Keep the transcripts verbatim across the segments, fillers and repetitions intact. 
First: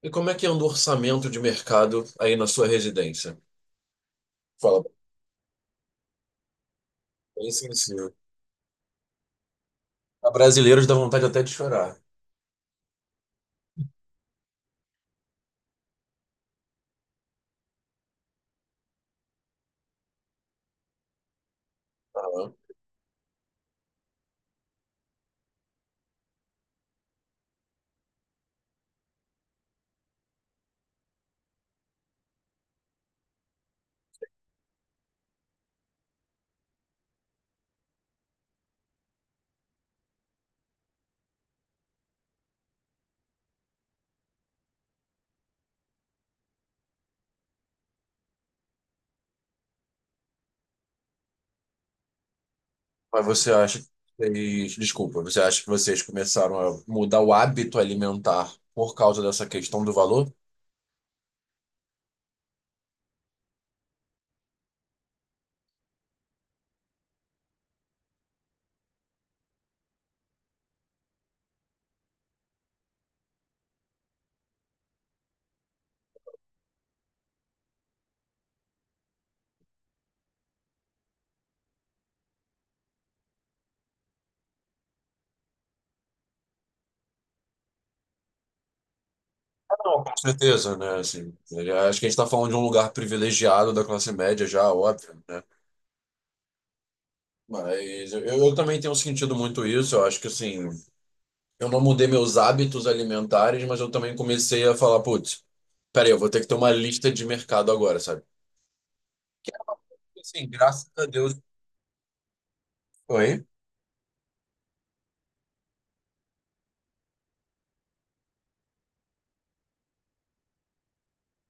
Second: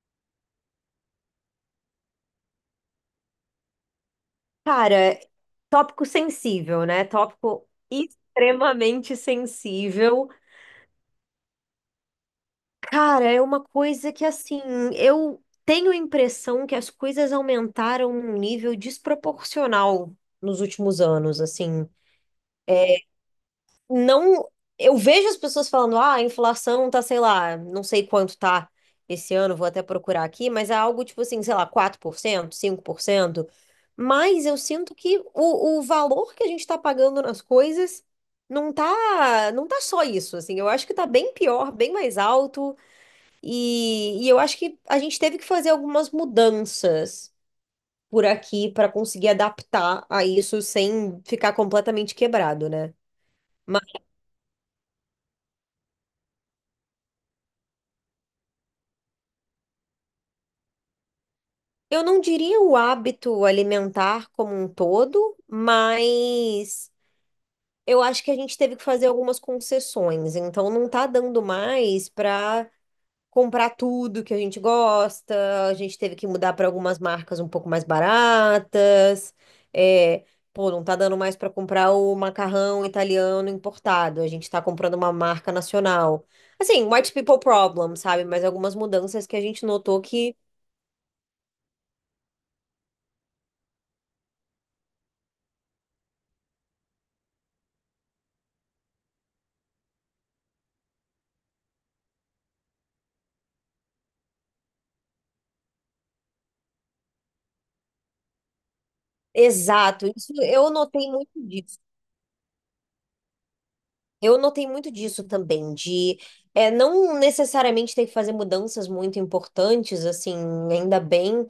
E como é que anda o orçamento de mercado aí na sua residência? Fala Cara, tópico sensível, né? bem Tópico sensível. extremamente sensível. A brasileiros dá vontade até de chorar. Cara, é uma coisa que, assim, eu tenho a impressão que as coisas aumentaram num nível desproporcional nos últimos anos, assim. Tá? Não. Eu vejo as pessoas falando, ah, a inflação tá, sei lá, não sei quanto tá esse ano, vou até procurar aqui, mas é algo tipo assim, sei lá, quatro por cento cinco por cento. Mas eu sinto que o, o valor que a gente tá pagando nas coisas não tá, não tá só isso, assim. Eu acho que tá bem pior, bem mais alto, e, e eu acho que a gente teve que fazer algumas mudanças por aqui para conseguir adaptar a isso sem ficar completamente quebrado, né? Mas você acha que vocês... Desculpa, você acha que vocês começaram a mudar o hábito alimentar por causa dessa questão do valor? Eu não diria o hábito alimentar como um todo, mas eu acho que a gente teve que fazer algumas concessões. Então, não tá dando mais para comprar tudo que a gente gosta. A gente teve que mudar para algumas marcas um pouco mais baratas. É, pô, não tá dando mais para comprar o macarrão italiano importado. A gente tá comprando uma marca nacional. Assim, white people problem, sabe? Mas algumas mudanças que a gente notou Não, com que. certeza, né? Assim, eu acho que a gente está falando de um lugar privilegiado da classe média já, óbvio, né? Mas eu, eu também tenho sentido muito isso. Eu acho que, assim, eu não mudei meus hábitos alimentares, mas eu também comecei a falar, putz, peraí, eu vou ter que ter uma lista de mercado agora, sabe? Exato, isso Assim, eu graças a notei muito Deus. disso. Oi? Eu notei muito disso também, de é, não necessariamente ter que fazer mudanças muito importantes, assim, ainda bem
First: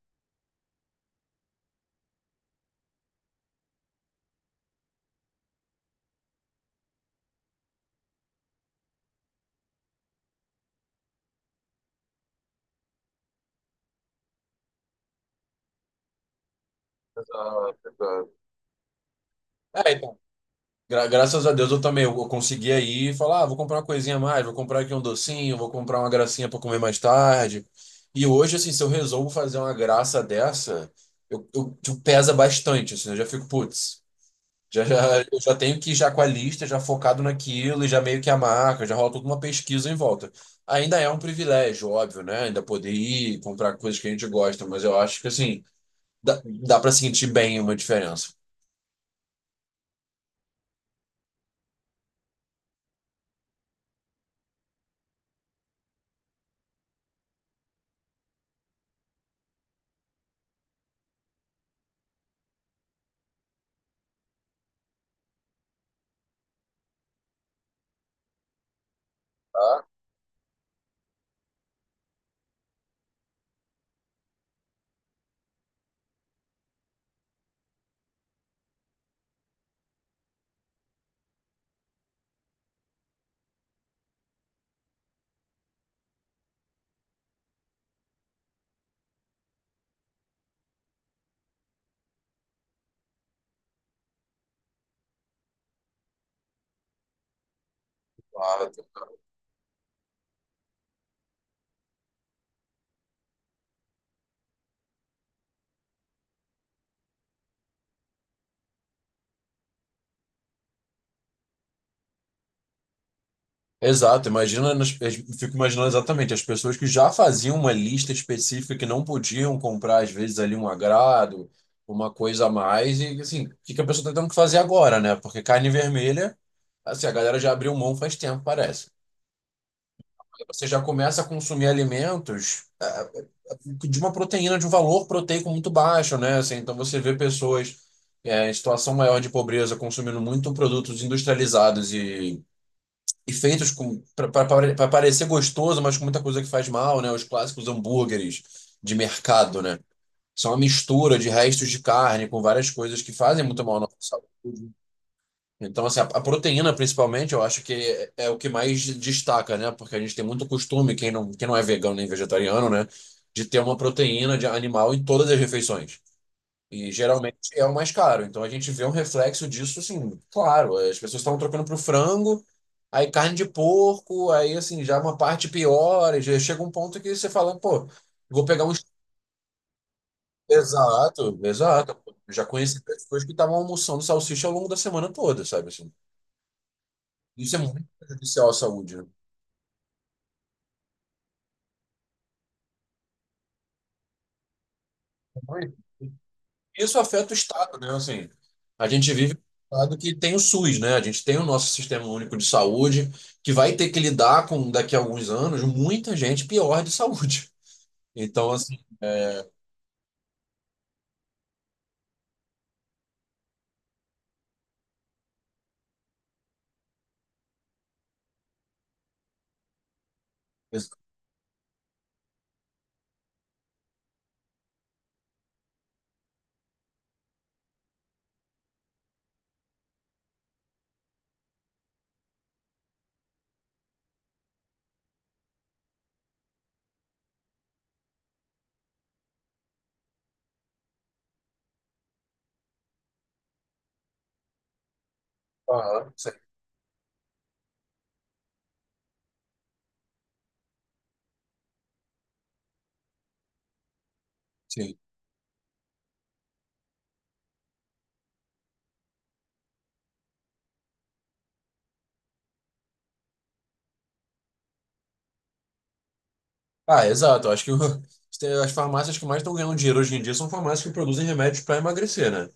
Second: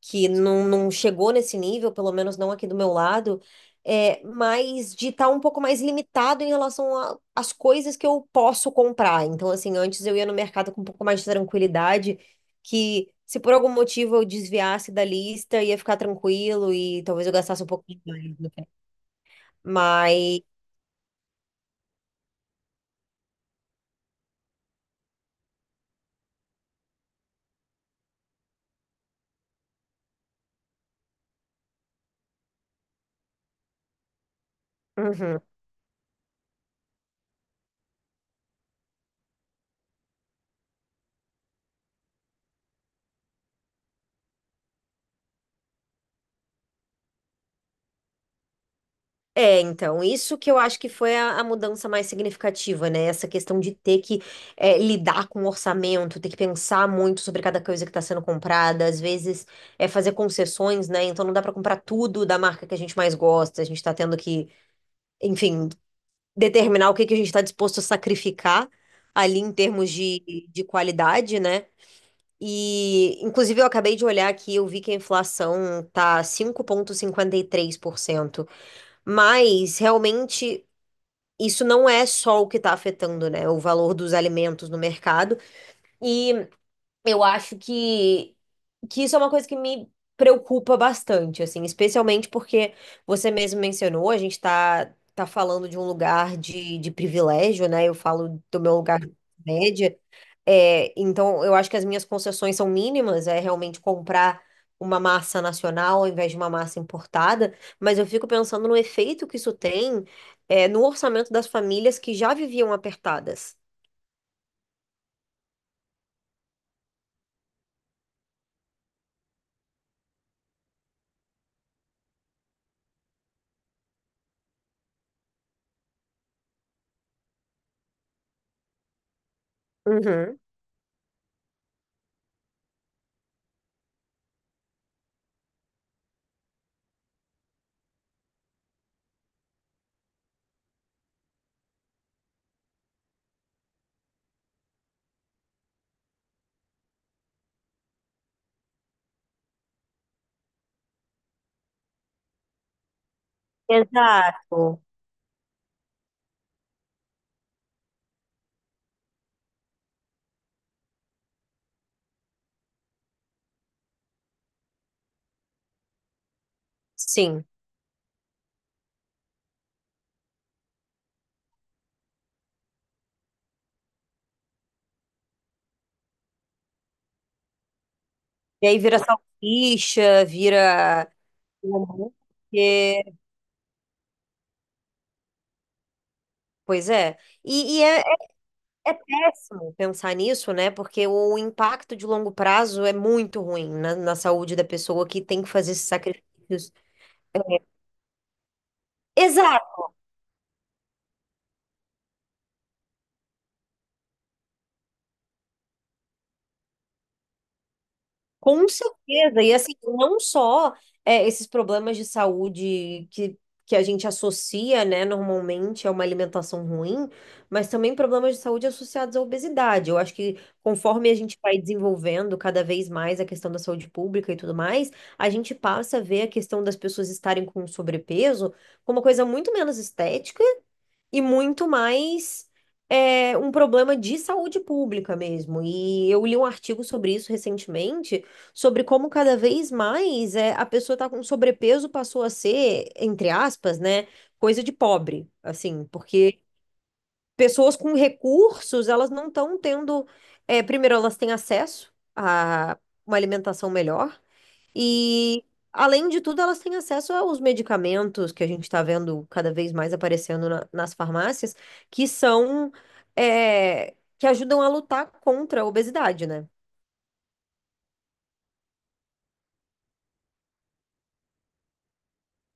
que não, não chegou nesse nível, pelo menos não aqui do meu lado, é, mas de estar um pouco mais limitado em relação a- às coisas que eu posso comprar. Então, assim, antes eu ia no mercado com um pouco mais de tranquilidade, que se por algum motivo eu desviasse da lista, ia ficar tranquilo e talvez eu gastasse um Essa- pouco mais essa- no final. É, então. Mas gra- Graças a Deus eu também eu eu consegui aí e falar, ah, vou comprar uma coisinha a mais, vou comprar aqui um docinho, vou comprar uma gracinha para comer mais tarde. E hoje, assim, se eu resolvo fazer uma graça dessa, eu, eu, tipo, pesa bastante, assim, eu já fico, putz. Já, já, eu uhum. já tenho que ir já com a lista, já focado naquilo e já meio que a marca, já rola toda uma pesquisa em volta. Ainda é um privilégio, óbvio, né? Ainda poder ir comprar coisas que a gente gosta, mas eu acho que assim, dá, dá para sentir bem uma diferença. É, então, isso que eu acho que foi a, a mudança mais significativa, né? Essa questão de ter que é, lidar com o orçamento, ter que pensar muito sobre cada coisa que está sendo comprada, às vezes é fazer concessões, né? Então não dá para comprar tudo da marca que a gente mais gosta, a gente está tendo que, enfim, determinar o que que a gente está disposto a sacrificar ali em Tá? termos de, de qualidade, né? E, inclusive, eu acabei de olhar aqui, eu vi que a inflação tá cinco vírgula cinquenta e três por cento. Mas realmente isso não é só o que está afetando, né, o valor dos alimentos no mercado. E eu acho que, que isso é uma coisa que me preocupa bastante, assim, especialmente porque você mesmo mencionou, a gente tá, tá falando de um lugar de, de privilégio, né? Eu falo do Claro. meu lugar de média. É, então, eu acho que as minhas concessões são mínimas, é realmente comprar uma massa nacional ao invés de uma massa importada, mas eu fico pensando no efeito que isso tem, é, no orçamento das famílias que já viviam apertadas. Exato, imagina, nas- eu fico imaginando exatamente as pessoas que já faziam uma lista específica que não podiam comprar, às vezes, ali um agrado, uma coisa a mais, e assim, o que que a pessoa está tendo que fazer agora, né? Porque carne vermelha, assim, a galera já abriu mão faz tempo, parece. Uhum. Você já começa a consumir alimentos ah, de uma proteína, de um valor proteico muito baixo, né? Assim, então você vê pessoas eh, em situação maior de pobreza consumindo muito produtos industrializados e, e feitos para parecer gostoso, mas com muita coisa que faz mal, né? Os clássicos hambúrgueres de mercado, né? São uma mistura de restos de carne com várias coisas que fazem muito mal à nossa saúde. Exato. Então, assim, a, a proteína, principalmente, eu acho que é, é o que mais destaca, né? Porque a gente tem muito costume, quem não, quem não é vegano nem vegetariano, né? De ter uma proteína de animal em todas as refeições. E geralmente Sim. é o mais caro. Então a gente vê um reflexo disso, assim, claro. As pessoas estavam trocando pro frango, aí carne de porco, aí, assim, já uma parte pior. E já chega um ponto que você fala, pô, vou pegar E um. aí vira salsicha, vira. Exato, exato. Hambúrguer. Eu já conheci pessoas que estavam almoçando salsicha ao longo da semana toda, sabe? Assim? Pois é. Isso é E, e muito é, é- prejudicial à É saúde, né? péssimo pensar nisso, né? Porque o impacto de longo prazo é muito ruim na, na saúde da pessoa que tem que fazer esses sacrifícios. Isso afeta o Estado, né? Assim, a gente vive num Exato. estado que tem o suss, né? A gente tem o nosso sistema único de saúde, que vai ter que lidar com, daqui a alguns anos, muita gente pior de saúde. Então, Com assim. certeza. E assim, não só é, esses problemas de saúde que, que a gente associa, né, normalmente a uma alimentação ruim, mas também problemas de saúde associados à obesidade. Eu acho que ex- conforme a gente vai desenvolvendo cada vez mais a questão da saúde pública e tudo mais, a gente passa a ver a questão das pessoas estarem com sobrepeso como uma coisa muito menos estética e muito mais é, um problema de saúde pública mesmo. E eu li um artigo sobre isso recentemente, sobre como cada vez mais é, a pessoa está com sobrepeso passou a ser, entre aspas, né, coisa de pobre, assim, Aham, sim. porque pessoas com recursos, elas não estão tendo, é, primeiro, elas têm acesso a uma alimentação melhor. Sim. E, além de tudo, elas têm acesso aos medicamentos que a gente está vendo cada vez mais aparecendo na- nas farmácias, que são, é, que ajudam a lutar contra a obesidade, né? Ah, exato. Acho que o- as farmácias que mais estão ganhando dinheiro hoje em dia são farmácias que produzem remédios para emagrecer, né?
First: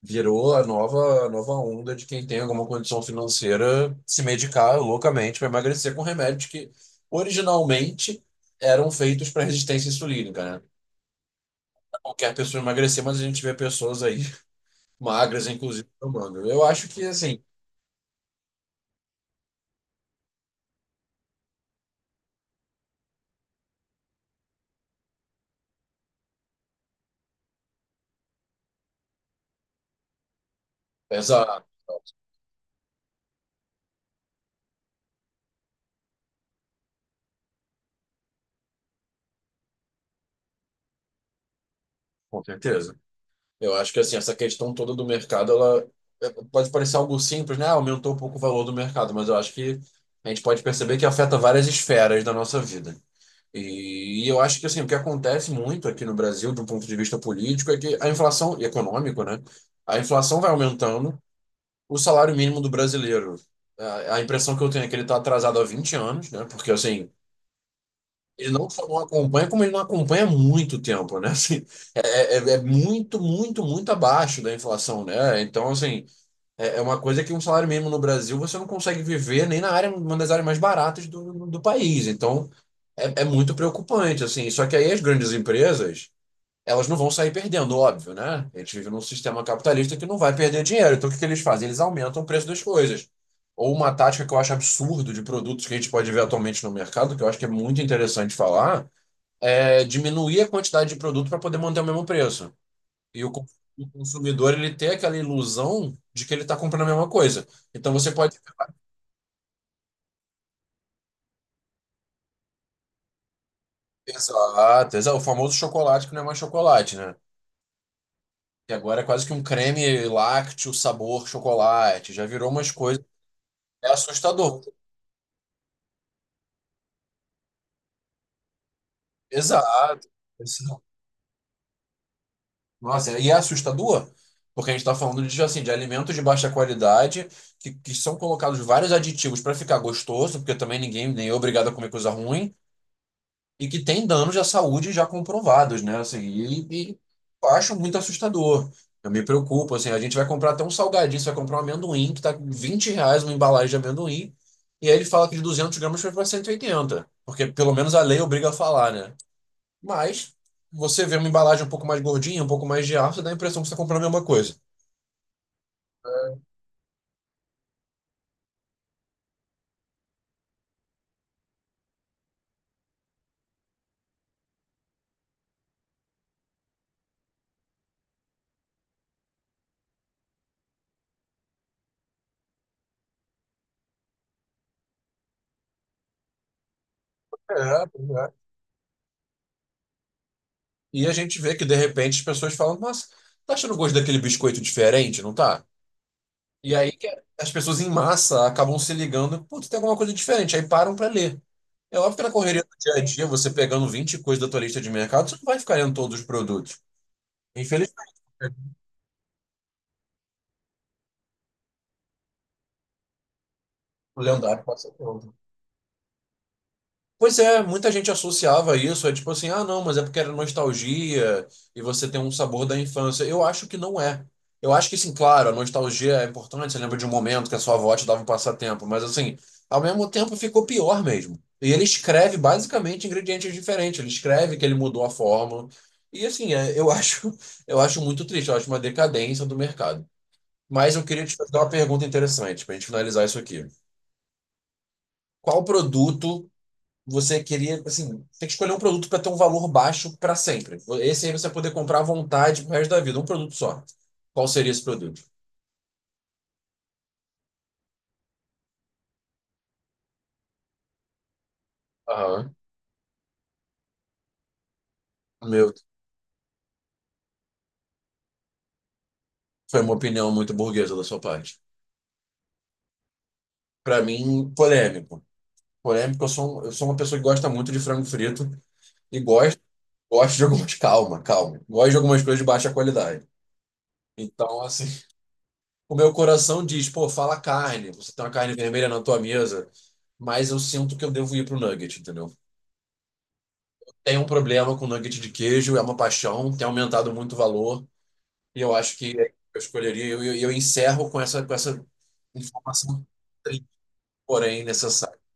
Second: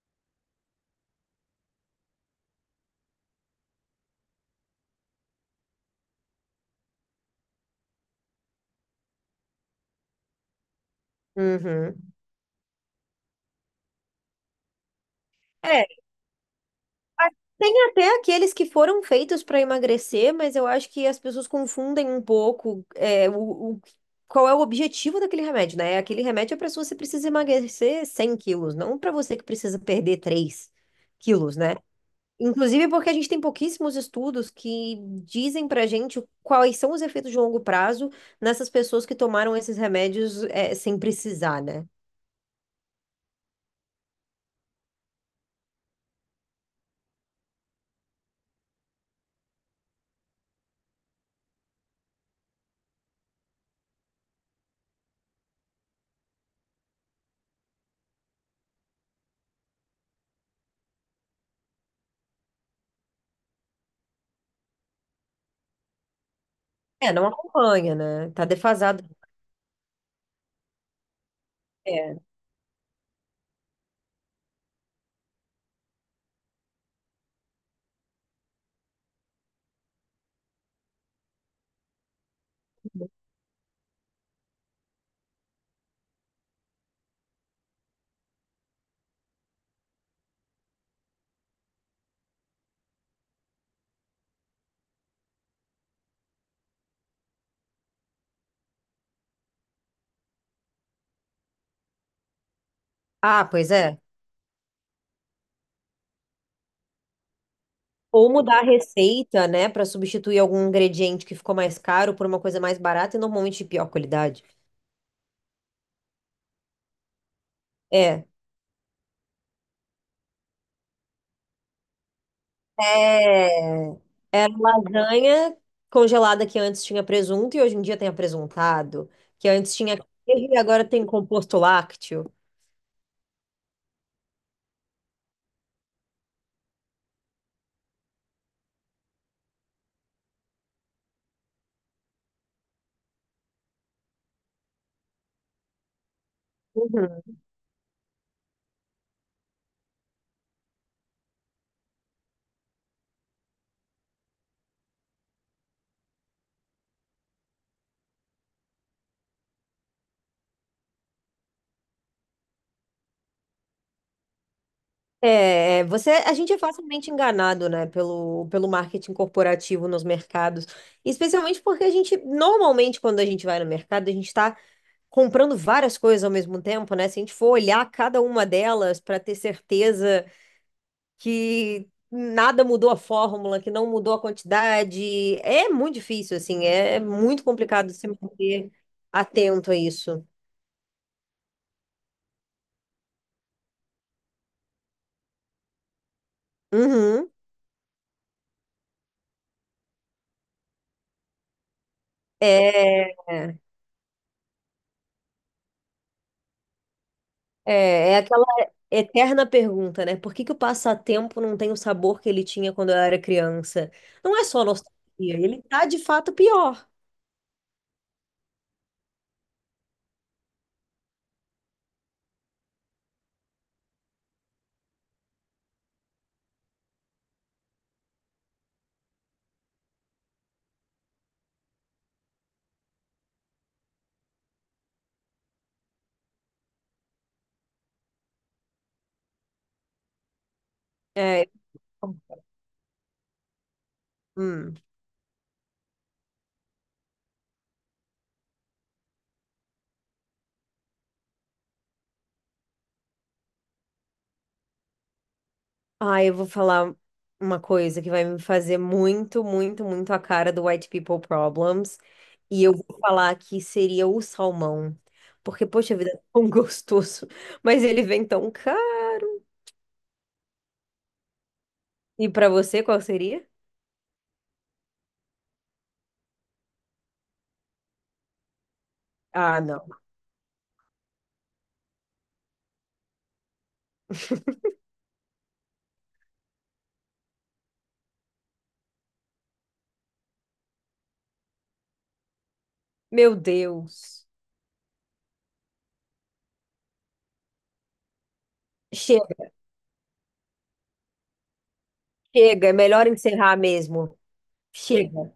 Virou a nova, a nova onda de quem tem alguma condição financeira se medicar loucamente para emagrecer com remédios que originalmente eram feitos para resistência insulínica, né? Uhum. Qualquer pessoa emagrecer, mas a gente vê pessoas aí magras, É, inclusive, tomando. Eu acho que, assim, tem até aqueles que foram feitos para emagrecer, mas eu acho que as pessoas confundem um pouco é, o, o- qual é o objetivo daquele remédio, né? Aquele remédio é para se você precisa emagrecer cem quilos, não para você que precisa perder três quilos, essa, né? Inclusive porque a gente tem pouquíssimos estudos que dizem pra gente quais são os efeitos de longo prazo nessas pessoas que tomaram esses remédios é, sem precisar, né? Com certeza. Eu acho que, assim, essa questão toda do mercado, ela é, pode parecer algo simples, né? Ah, aumentou um pouco o valor do mercado, mas eu acho que a gente pode perceber que afeta várias esferas da nossa vida. E, e eu acho que assim, o que acontece muito aqui no Brasil, do ponto de vista político, é que a inflação, e econômico, né? A inflação vai aumentando, o salário mínimo do brasileiro. A, a impressão que eu tenho é que ele está atrasado há vinte anos, né? Porque assim, É, não acompanha, né? Tá ele não só não defasado. acompanha, como ele não acompanha há muito tempo, né? Assim, é, É. é, é é muito, muito, muito abaixo da inflação, né? Então, assim, é, é uma coisa que um salário mínimo no Brasil você não consegue viver nem na área, uma das áreas mais baratas do, do país. Então, é, é muito preocupante, assim. Só que aí as grandes empresas, elas não vão sair perdendo, óbvio, né? A gente vive num sistema capitalista que não vai perder dinheiro. Então, o que que eles fazem? Eles aumentam o preço das coisas. Ou uma tática que eu acho absurdo de produtos que a gente pode ver atualmente no mercado, que eu acho que é muito interessante falar, é diminuir a quantidade de produto para poder manter o mesmo preço. E o con- Ah, pois o é. consumidor, ele tem aquela ilusão de que ele está comprando a mesma coisa. Então, você Ou pode... mudar a receita, né, pra substituir algum ingrediente que ficou mais caro por uma coisa mais barata e normalmente de pior qualidade. Exato, exato. O famoso chocolate que não é mais chocolate, né? É. E agora é quase que um creme lácteo, sabor chocolate. Já virou umas coisas. É, É era assustador. lasanha congelada que antes tinha presunto e hoje em dia tem apresuntado, que antes tinha Exato. queijo e Esse- agora tem composto lácteo. Nossa, e é assustador, porque a gente está falando de, assim, de alimentos de baixa qualidade, que, que são colocados vários aditivos para ficar gostoso, porque também ninguém nem é obrigado a comer coisa ruim, e que tem danos à saúde já comprovados, né? Assim, e, e Uhum. eu acho muito assustador. Eu me preocupo, assim, a gente vai comprar até um salgadinho, você vai comprar um amendoim que tá com vinte reais uma embalagem de amendoim, e aí ele fala que de duzentos gramas foi para cento e oitenta, porque pelo menos a lei obriga a falar, né? Mas você vê uma embalagem um pouco mais gordinha, um pouco mais de ar, você dá a impressão que você está comprando a mesma coisa. É, você, a gente é facilmente enganado, né, pelo, pelo marketing corporativo nos mercados, especialmente porque a gente, normalmente, quando a gente vai no mercado, a gente está comprando várias coisas ao mesmo tempo, né? Se a gente for olhar cada uma delas para ter certeza que nada mudou a fórmula, que não mudou a quantidade, é muito difícil, assim, é é muito É, complicado se pois é. manter atento a isso. E a gente vê que de repente as pessoas falam, mas tá achando o gosto daquele biscoito diferente, não tá? E aí que Uhum. as pessoas em massa acabam se ligando, putz, tem alguma coisa diferente, aí param para ler. É óbvio que na correria do dia a É, dia, você pegando vinte coisas da tua lista de mercado, você não vai ficar lendo todos os produtos. é, Infelizmente, é aquela eterna pergunta, né? Por que que o passatempo não tem o sabor que ele tinha quando eu era criança? o Não é lendário só passa nostalgia, por. ele tá de fato pior. Pois é, muita gente associava isso, é tipo assim, ah, não, mas é porque era nostalgia e você tem um sabor da infância. Eu acho que não é. Eu acho que, sim, claro, a nostalgia é importante, você lembra de um momento que a sua avó te dava um passatempo, mas assim, ao mesmo tempo ficou pior mesmo. E ele escreve basicamente ingredientes diferentes, ele escreve que ele mudou a fórmula. E assim, é, eu acho, eu acho muito triste, eu acho uma decadência do mercado. Mas eu queria te É, é, fazer uma pergunta interessante para a gente finalizar isso aqui. hum. Qual produto você queria, assim, tem que escolher um produto para ter um valor baixo para sempre. Esse aí você vai poder comprar à vontade pro resto da vida, um produto só. Qual seria esse produto? Ah, eu vou falar uma coisa que vai me fazer muito, muito, muito a cara do White People Problems. Aham. E eu vou falar que seria o salmão. Porque, Meu, poxa vida, é tão gostoso. Mas ele vem tão caro. foi uma opinião muito burguesa da sua parte. E pra você, qual seria? Para mim, polêmico. Polêmico, eu sou, um- eu sou uma pessoa que gosta muito de frango frito e Ah, gosto, não. gosto de algumas. Calma, calma. Gosto de algumas coisas de baixa qualidade. Então, assim, o meu coração diz, pô, fala carne, você tem uma carne vermelha na tua mesa, mas eu sinto que eu devo ir pro nugget, entendeu? Meu Tem um Deus. problema com nugget de queijo, é uma paixão, tem aumentado muito o valor, e eu acho que Chega, eu escolheria, e eu, eu, encerro com essa, com essa chega. É informação, melhor encerrar mesmo. porém necessária. Chega.